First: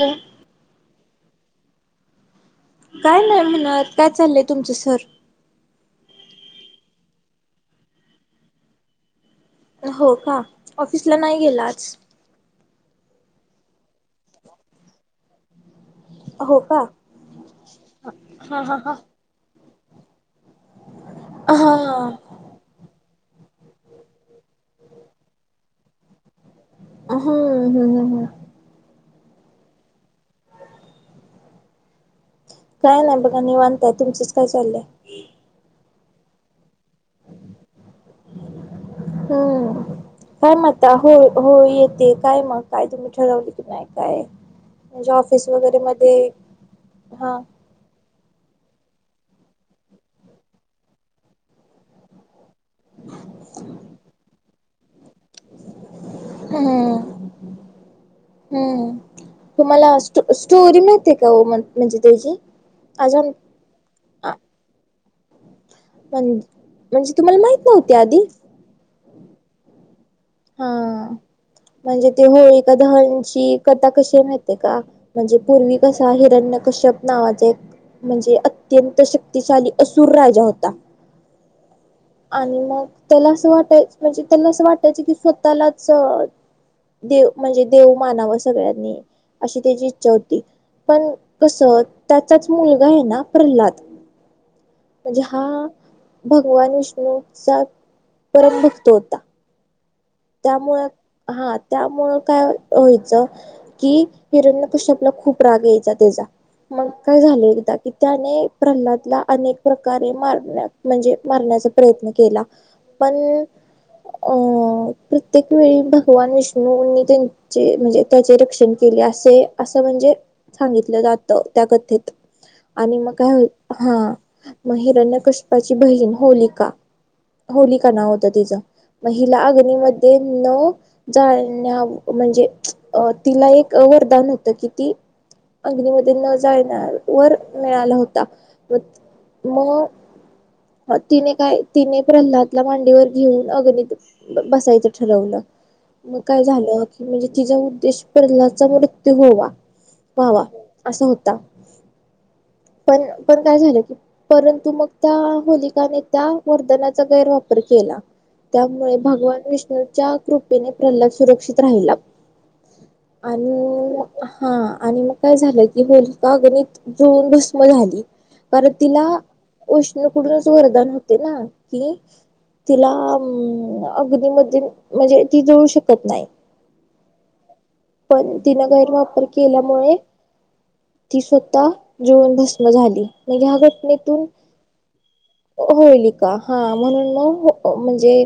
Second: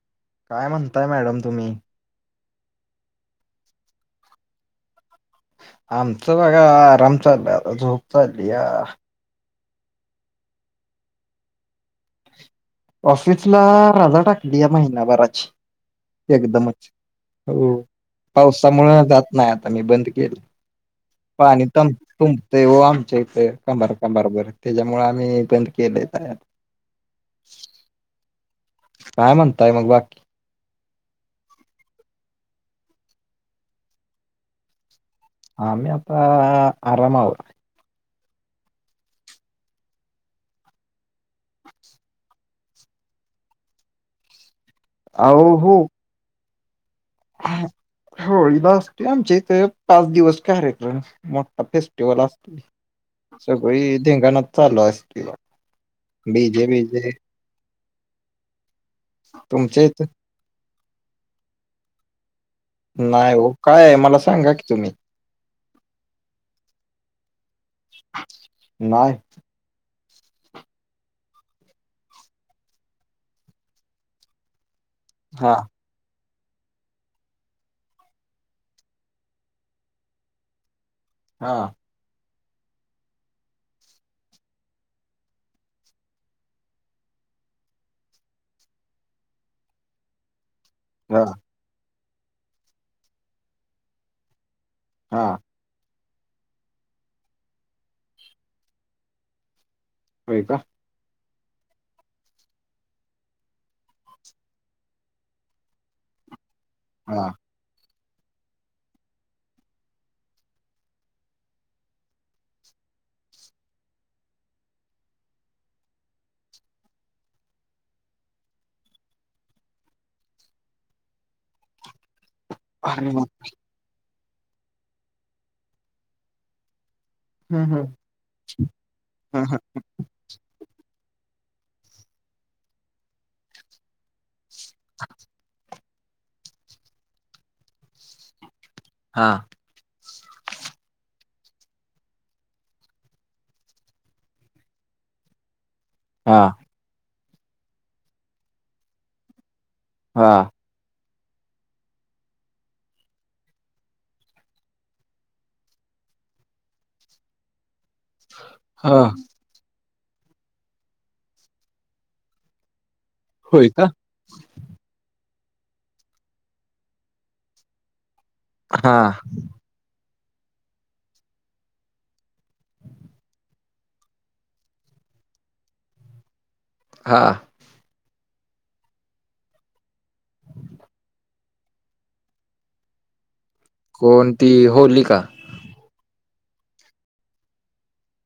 ह काय म्हणताय मॅडम तुम्ही? काय नाही म्हणत काय चाललंय तुमचं सर? आमचं बघा आराम चाललाय आता झोप चाललीया. हो का, ऑफिसला नाही गेला आज. ऑफिस ला राजा टाकली या महिनाभराची. हो का एकदमच, हो, पावसामुळे जात नाही आता मी बंद केलं. पाणी हा तम, तुम तेय व आम च्या ईथ कंबार कंबार बर त्याच्यामुळे आम्ही बंद केलय जाया हम् हम् हम. काय म्हणताय मग बाकी. काय नाही बघा निवानताय तुमच काय चाललंय? आम्ही आत्ता आरामातय. हम. काय म्हता होय होय येते काय मग काय तुम्ही ठरवले की नाही काय? म्हणजे ऑफिस अहो वगैरे मध्ये, हा. होळी ला असतोय आमच्या इथे पाच दिवस कार्यक्रम. मोठा फेस्टिवल असतोय, सगळी धिंगाणाच चालू असती बाघा. डीजे हम्म बीजे. हम्म. तुमच्या तुम्हाला इथं स्टो स्टोरी मिहिते का ओ म्हन म्हणजे त्याची, आजून नाही हो काय आहे मला सांगा की तुम्ही? [unintelligible] म्हणजे तुम्हाला माहित नव्हती आधी. नाय. हा, म्हणजे ते होळी का दहणची कथा कशी माहितेय का? म्हणजे हां, पूर्वी कसा हिरण्य कश्यप नावाचा एक म्हणजे अत्यंत शक्तिशाली असूर राजा होता. हा. आणि मग त्याला असं वाटायच म्हणजे त्याला असं वाटायचं कि स्वतःलाच देव म्हणजे देव मानावं सगळ्यांनी, अशी त्याची इच्छा होती. पण हां, कस त्याचाच मुलगा आहे ना प्रल्हाद. म्हणजे हां. हा, भगवान विष्णूचा, परम भक्त होता. होय का? त्यामुळे, हा त्यामुळं काय व्हायचं कि हिरण्य कश्यपला खूप राग यायचा तेजा, मग काय हां. झालं एकदा कि त्याने प्रल्हादला अनेक प्रकारे मार म्हणजे मारण्याचा प्रयत्न केला. पण, अं प्रत्येक वेळी भगवान विष्णूनी त्यां चे म्हणजे त्याचे रक्षण केले असे असं म्हणजे, सांगितलं जात त्या कथेत. आणि अरे मग वाह! काय हो, हा, म हिरण्यकश्पाची बहीण होलिका. हं, होलिक हं, नाव होतं तिज, म हिला हं, हं. अग्न म [unintelligible] जाळण्याव म्हणजे, तिला एक वरदान हो त किती, अग्नीमध्ये न जाण्यावर मिळाला होता. हा. म. तिने काय तिने प्रल्हादला मांडीवर घेऊन अग्नीत, बसायच ठरवलं, मग काय हां, झालं? म्हणजे तिचा उद्देश प्रल्हाचा मृत्यू होवा, हां, व्हावा. असा होता, पण पण काय झालं की? परंतु मग त्या होलिकाने त्या वरधनाचा गैरवापर केला. त्यामुळे हां. भगवान विष्णु च्या कृपेने प्रल्हाद सुरक्षित राहिला, होय का? आणि हा आणि मग काय झालं की होलिका अगनीत, जुळून भस्म झाली. कारण तिला, हां, विष्णू कडून वरदान होते ना कि, तिला अगदी म्हणजे अगनीमध्ये म्हणजे ती जळू शकत नाही. हां. पण तिनं गैरवापर केल्यामुळे, स्वत जवून भम झाली ह कोणती होलिका? होलिका, हा म्हणून न म्हणजे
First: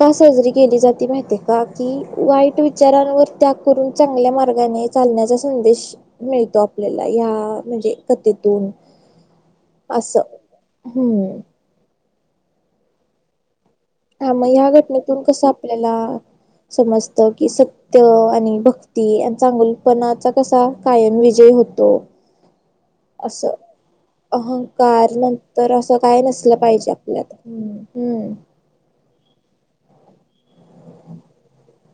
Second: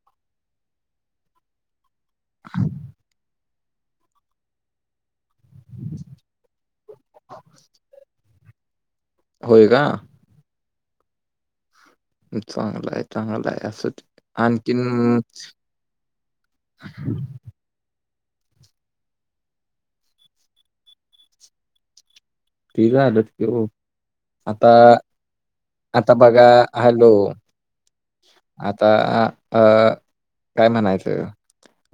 का सजरी केली जाते माहिती का? की वाईट विचारांवर त्याग करून चांगल्या मार्गाने चालण्या संदेश मिळतो आपल्याला या म्हणजे कथेतून. होय का? असं. हम्म. चांगलं आहे, चांगलं आहे, असू दे. हा मग या घटनेतून, कसं आपल्याला समजत कि स ते आणि भक्ती आणि चांगुलपणाचा कसा कायम विजय होतो. असं [unintelligible] आता अहंकार नंतर असं आता काय बघा नसलं पाहिजे हॅलो, आपल्यात. हम्म आता अ काय म्हणायचंय?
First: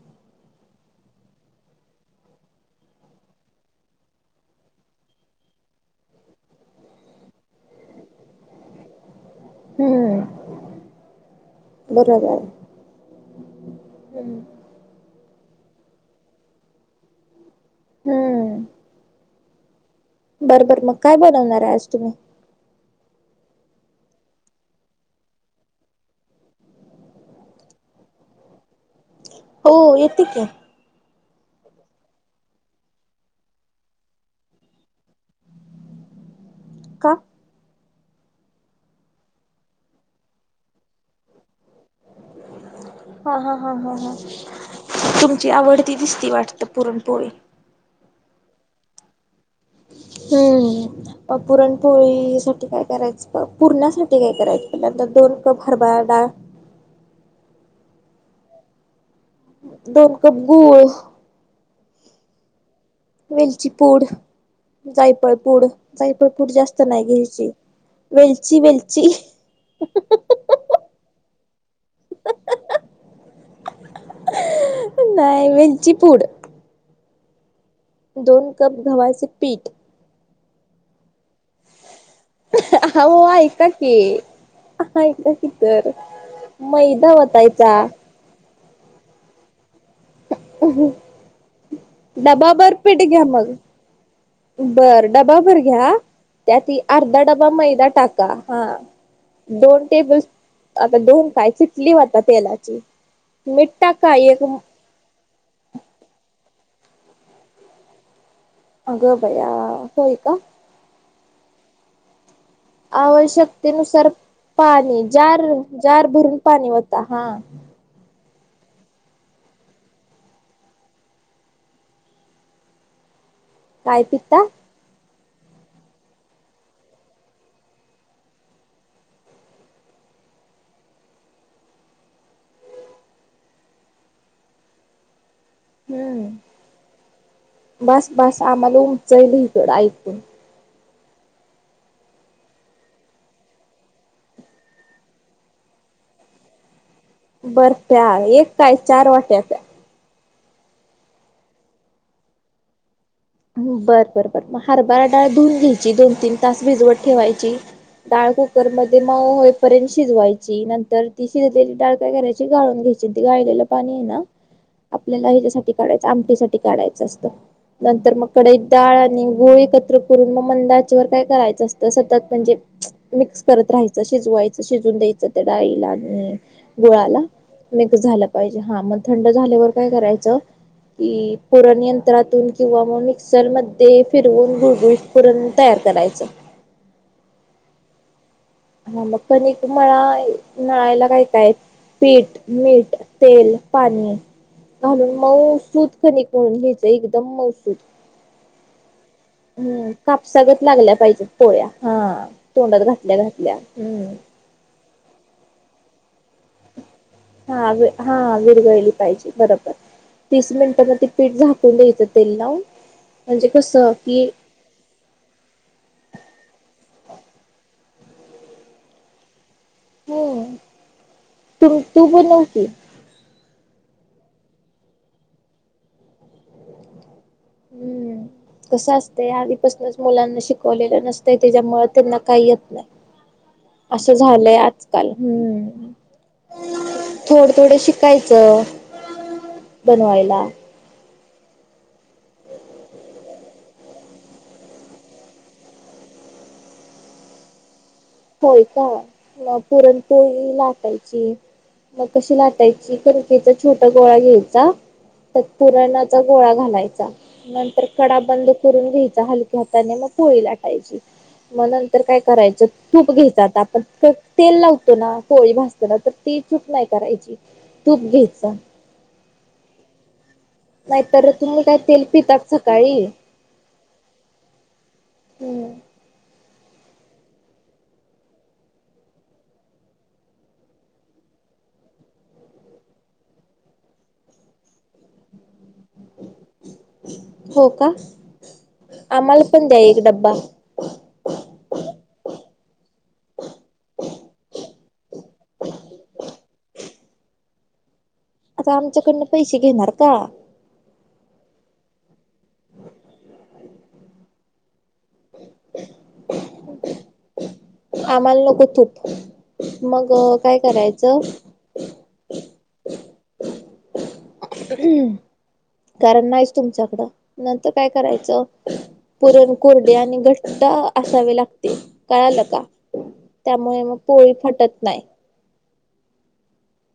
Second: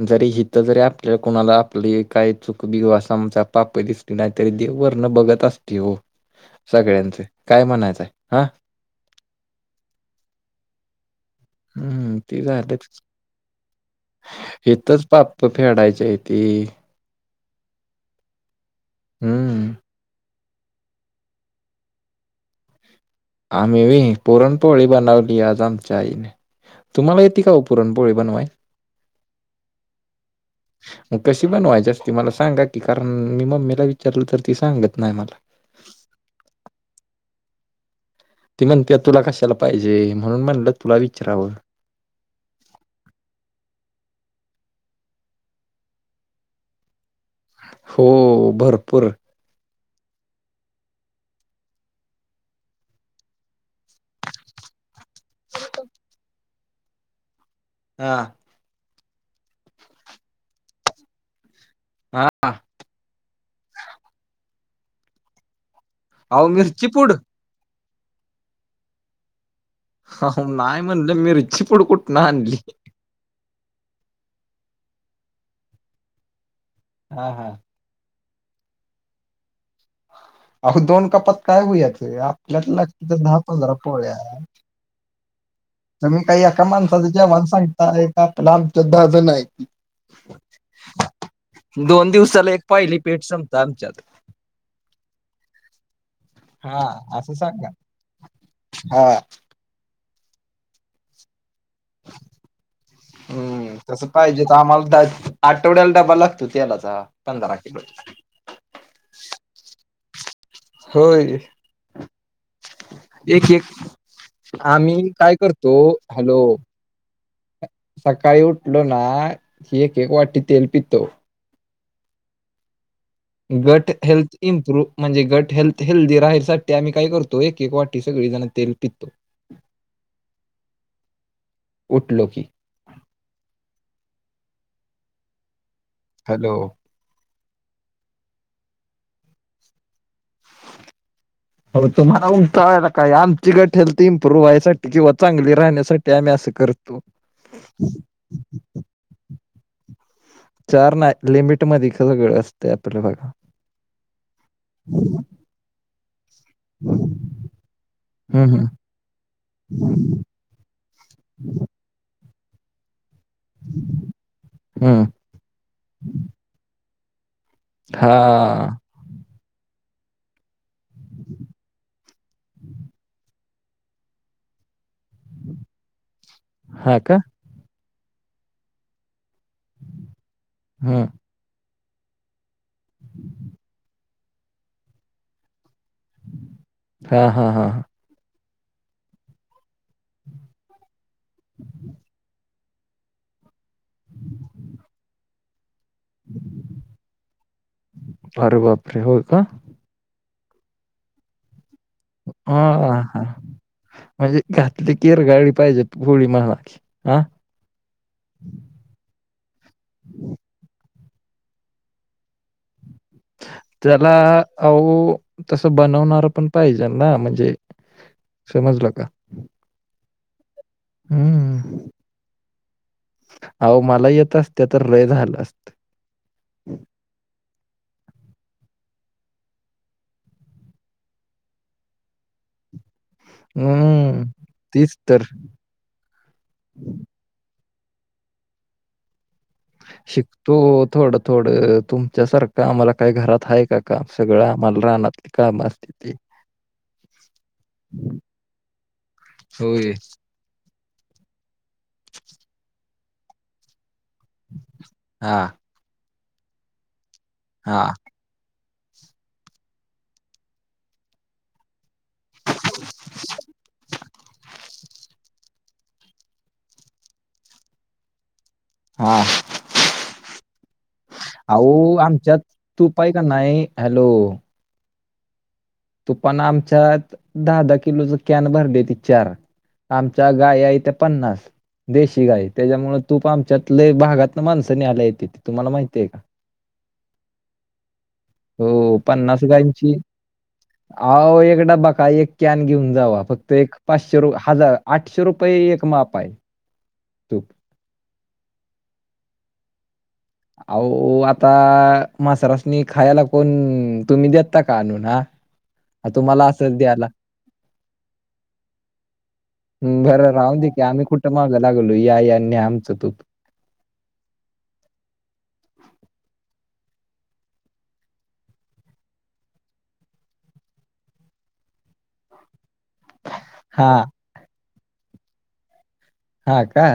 जरी हिथं जरी आपल्याला कोणाला आपली काही चूक बिघू अस पाप दिसत ती नाहीतरी देव वर्ण बघत असते हो. सगळ्यांचे काय म्हणायचंय हा. हम्म. हम्मम् बरोबर ते झालं हम्म हेथच पाप्प फेडायचे आहे. हम्म. हम्म. बरं बर मग. काय बनवणार आहे आज तुम्ही? आम्ही होय, पुरणपोळी बनवलि आज आमच्या आई न. तुम्हाला येती का पुरणपोळी बनवायला? हो येते की. मग कशी बनवाय असती? मला सांगा की कारण मी मम्मीला विचारलं तर ती सांगत नाही मला. का? तेी म्हणते तुला कशाला पाहिजे? म्हणून म्हणलं तुला विचारवं. [inaudible] हा हा हा हा हा. तुमची आवडती दिसती वाटते पुरणपोळी? हो भरपूर. हम्म. पुरणपोळी साठी काय करायचं? पुरण्यासाठी काय करायचं पल्यांत? दोन कप हरभ डाळ. हां. दोन कप गूळ. हा. वेलची पूड, जायफळपूड जायफळ अहो पूड, जास्त मिरची नाही पूड. घेलची. वेलची वेलची. अ नाय म्हणलं मिरची पूड कुठून आणली. [unintelligible] नाही वेलची पूड. हा हा. दोन कप गव्हाचे पीठ. अहो दोन कपात काय व्हायचं? आपल्यात लागतात अहो दहा ऐका पंधरा की पोळ्या. ऐका की तर तुम्ही काय एका माणसाच मैदा जेव्हाण वतायचा सांगताय? इथं आमच्यात दहा जण आहेत. दोन दिवसाला एक डबाभर पाहली पीठ घ्या पेठ मग संपता आमच्यात. बर डबा भर घ्या, त्यात हा अर्धा असं डबा सांगा मैदा टाका. हा. दोन टेबल, आता दोन काय कली होता तेलाची मिठ टाका एक हाऊस दॅट. आठवड्याला ड्बा लागतो तेलाचा पंधरा किलोचा. अगं बया! होय का? होय. एक एक आवश्यकतेनुसार. पाणी आम्ही काय जार करतो जार भरून हॅलो पाणी ओता हा. सकाळी उठलो ना की एक एक वाटी तेल पितो. गट काय हेल्थ पिता इम्प्रूव्ह. म्हणजे घट हेल्थ हेल्दी राहासाठी आम्ही काय करतो एक एक वाटी सगळी जण तेल पितो. [inaudible] उठलो की. हॅलो! बास बास आम्हाला उचाईल इकडं ऐकून. हो तुम्हाला उमट व्हायला काय आमची गट हेल्थ इम्प्रूव्ह व्हायसाठी किंवा चांगली राहण्यासाठी आम्ही असं करतो. बर प्या एक काय चार वाट्या प्या. चार नाय लिमिट मध्ये ख संगळं असते आपल बघा. बरं बरं बरं मग हरभार डाळ धऊन घ्यायची दोन तीन तास भिजवत ठेवायची डाळ हम्म हम्म कुकर मध्ये माऊ होईपर्यंत शिजवायची न तर ती शिजलेली डाळका करायची गाळून घ्यायची त गाळलेलं पाणी आहे ना हम्म आपल्याला ह्याच्यासाठी काढायचं आमटीसाठी काढायचं असतं. तर मग कढई हा डाळ आणि गुळ एकत्र करून मग मंदाच्यावर काय करायचं असतं सतत म्हणजे. मिक्स करत राहायचं शिजवायचं शिजून द्यायचं त्या डाळीला. हा का गुळाला मिक्स झाला पाहिजे हा मग थंड झाल्यावर. काय करायच हम्म की पूरन यंत्रातून किंवा मग मिक्सरमध्ये फिरवून गुळगुळ करून तयार करायचं. हा हा हा हा. हा मग कणिक मळा नळायला काय काय पीठ, मीठ, तेल, पाणी घालून मौसूद खनिक म्हणून घ्यायचं एकदम मसूद. बर बापरे हो का? हम् कापसागत लागल्या पाहिजेत पोळ्या हा हा तोंडात हा घातल्या हा. घातल्या. हम्म! म्हणजे घातली की विरघळली पाहिजे ग पाहिजे गोळी मणा हा हा हा विरगळली पाहिजे बरोबर. तीस मिनिटां म ते पीठ झाकून द्यायचं तेल लावून. म्हणजे कसं त्याला की अहो! तसं बनवणार पण पाहिजे ना म्हणजे समजलं का. हम् तु तू बनव की. आहो! मला येत असते तर लय झालं असत. हम्म! कसं असते आधीपासूनच मुलांना शिकवलेलं नसत त्याच्यामुळे त्यांना काही येत नाही. असं हम्म झालंय तीच आजकाल तर हम्म. थोडं थोडं शिकायचं. बनवायला. शिकतो ओ थोडं थोडं तुमच्यासारखं आम्हाला काही घरात आहे का काम सगळं आम्हाला रानातली काम असते. ते. होय का मग पुरणपोळी लाटायची. मग कशी लाटायची कणकेचा छोटा गोळा घ्यायचा हा त्या पुरणाचा गोळा घालायचा हा नंतर कडा बंद करून घ्याय हलक्या हाताने मग पोळी लाटायची. मग नंतर काय करायचं तूप घ्यायचात आपण तेल लावतो ना कोळी भास चला तर ती चूक नाही करायची तूप घ्यायच. हा नाहीतर तुम्ही अहो काय तेल आमच्यात पितात तूप सकाळी हाय का नाय हॅलो. हम्म तूपाण आमच्यात दहा दहा किलोच कॅन भरली त चार. आमच्या गाया हैत्या पन्नास. देशी गाय त्याच्यामुळ तूप आमच्यात लई भागातन माणसं न्यायला येतीत तुम्हाला माहिती हाय का. हो का हो हो पन्नास गाईची बा. अहो एक डबा काय एक कॅन घेऊन जावा फक्त एक पाचशे रुप हजार आठशे रुपये एक माप आहे तूप. आता आमच्याकडन पैसे घेणार का. अहो आता मसराशनी खायला कोण तुम्ही दे ता का आनून हा तुम्हाला असंच द्याला. आम्हाला नको तूप मग बरं काय राहून दे की आम्ही करायचं. कुठं मागं लागलो या या आणि न्हा आमच तूप. हम् कारण नाहीच तुमच्याकडं नंतर काय करायचं. पुरण कोरडे आणि घट्ट असावे लागते कळाल का. त्यामुळे हा मग पोळी फटत नाय. हा का.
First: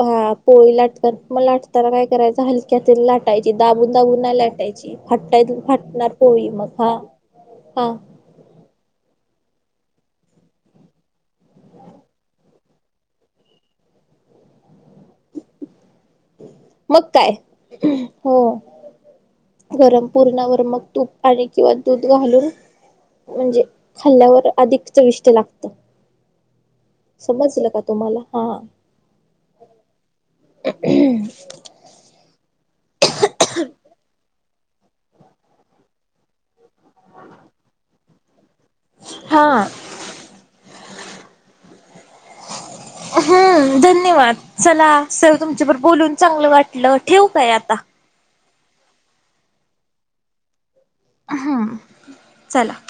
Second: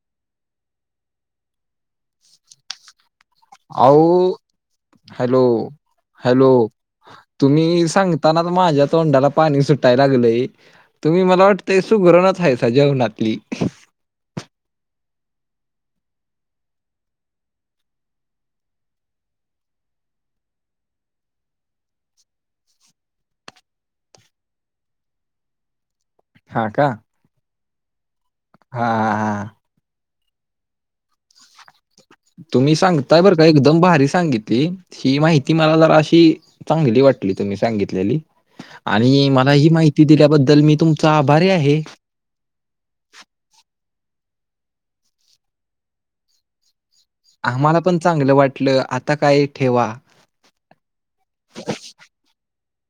हा पोळी लाट म लाटताना काय करायच हलक्या हातानी लाट फटायची दाबून दाबून अहो नाही लाटायची हॅलो फटाय फाटणार पोळी मग हा हा. ताना माझ्या तोंडाला पाणी सुटाय लागलंय. तुम्ही मला वाटतंय सुगरणच हायसा जेवणातली. मग काय हो. गरम पूरणावर मग तूप आणि किंवा दूध घालून म्हणजे खाल्ल्यावर अधिक चविष्ट लागतय. हा का. समजलं का तुम्हाला हा. हां हां हा हा. [unintelligible] तुम्ही सांगताय बरं का एकदम भारी सांगित ही माहिती मला जरा अशी चांगली वाटली तुम्ही सांगितलेली आणि मला हा ही माहिती दिल्याबद्दल मी तुमचा आभारी आहे. हम्म धन्यवाद चला सर तुमच्याबर बोलून चांगलं वाट ल ठिवू. आम्हाला पण चांगलं वाटलं आता काय ठेवा. आहा चला.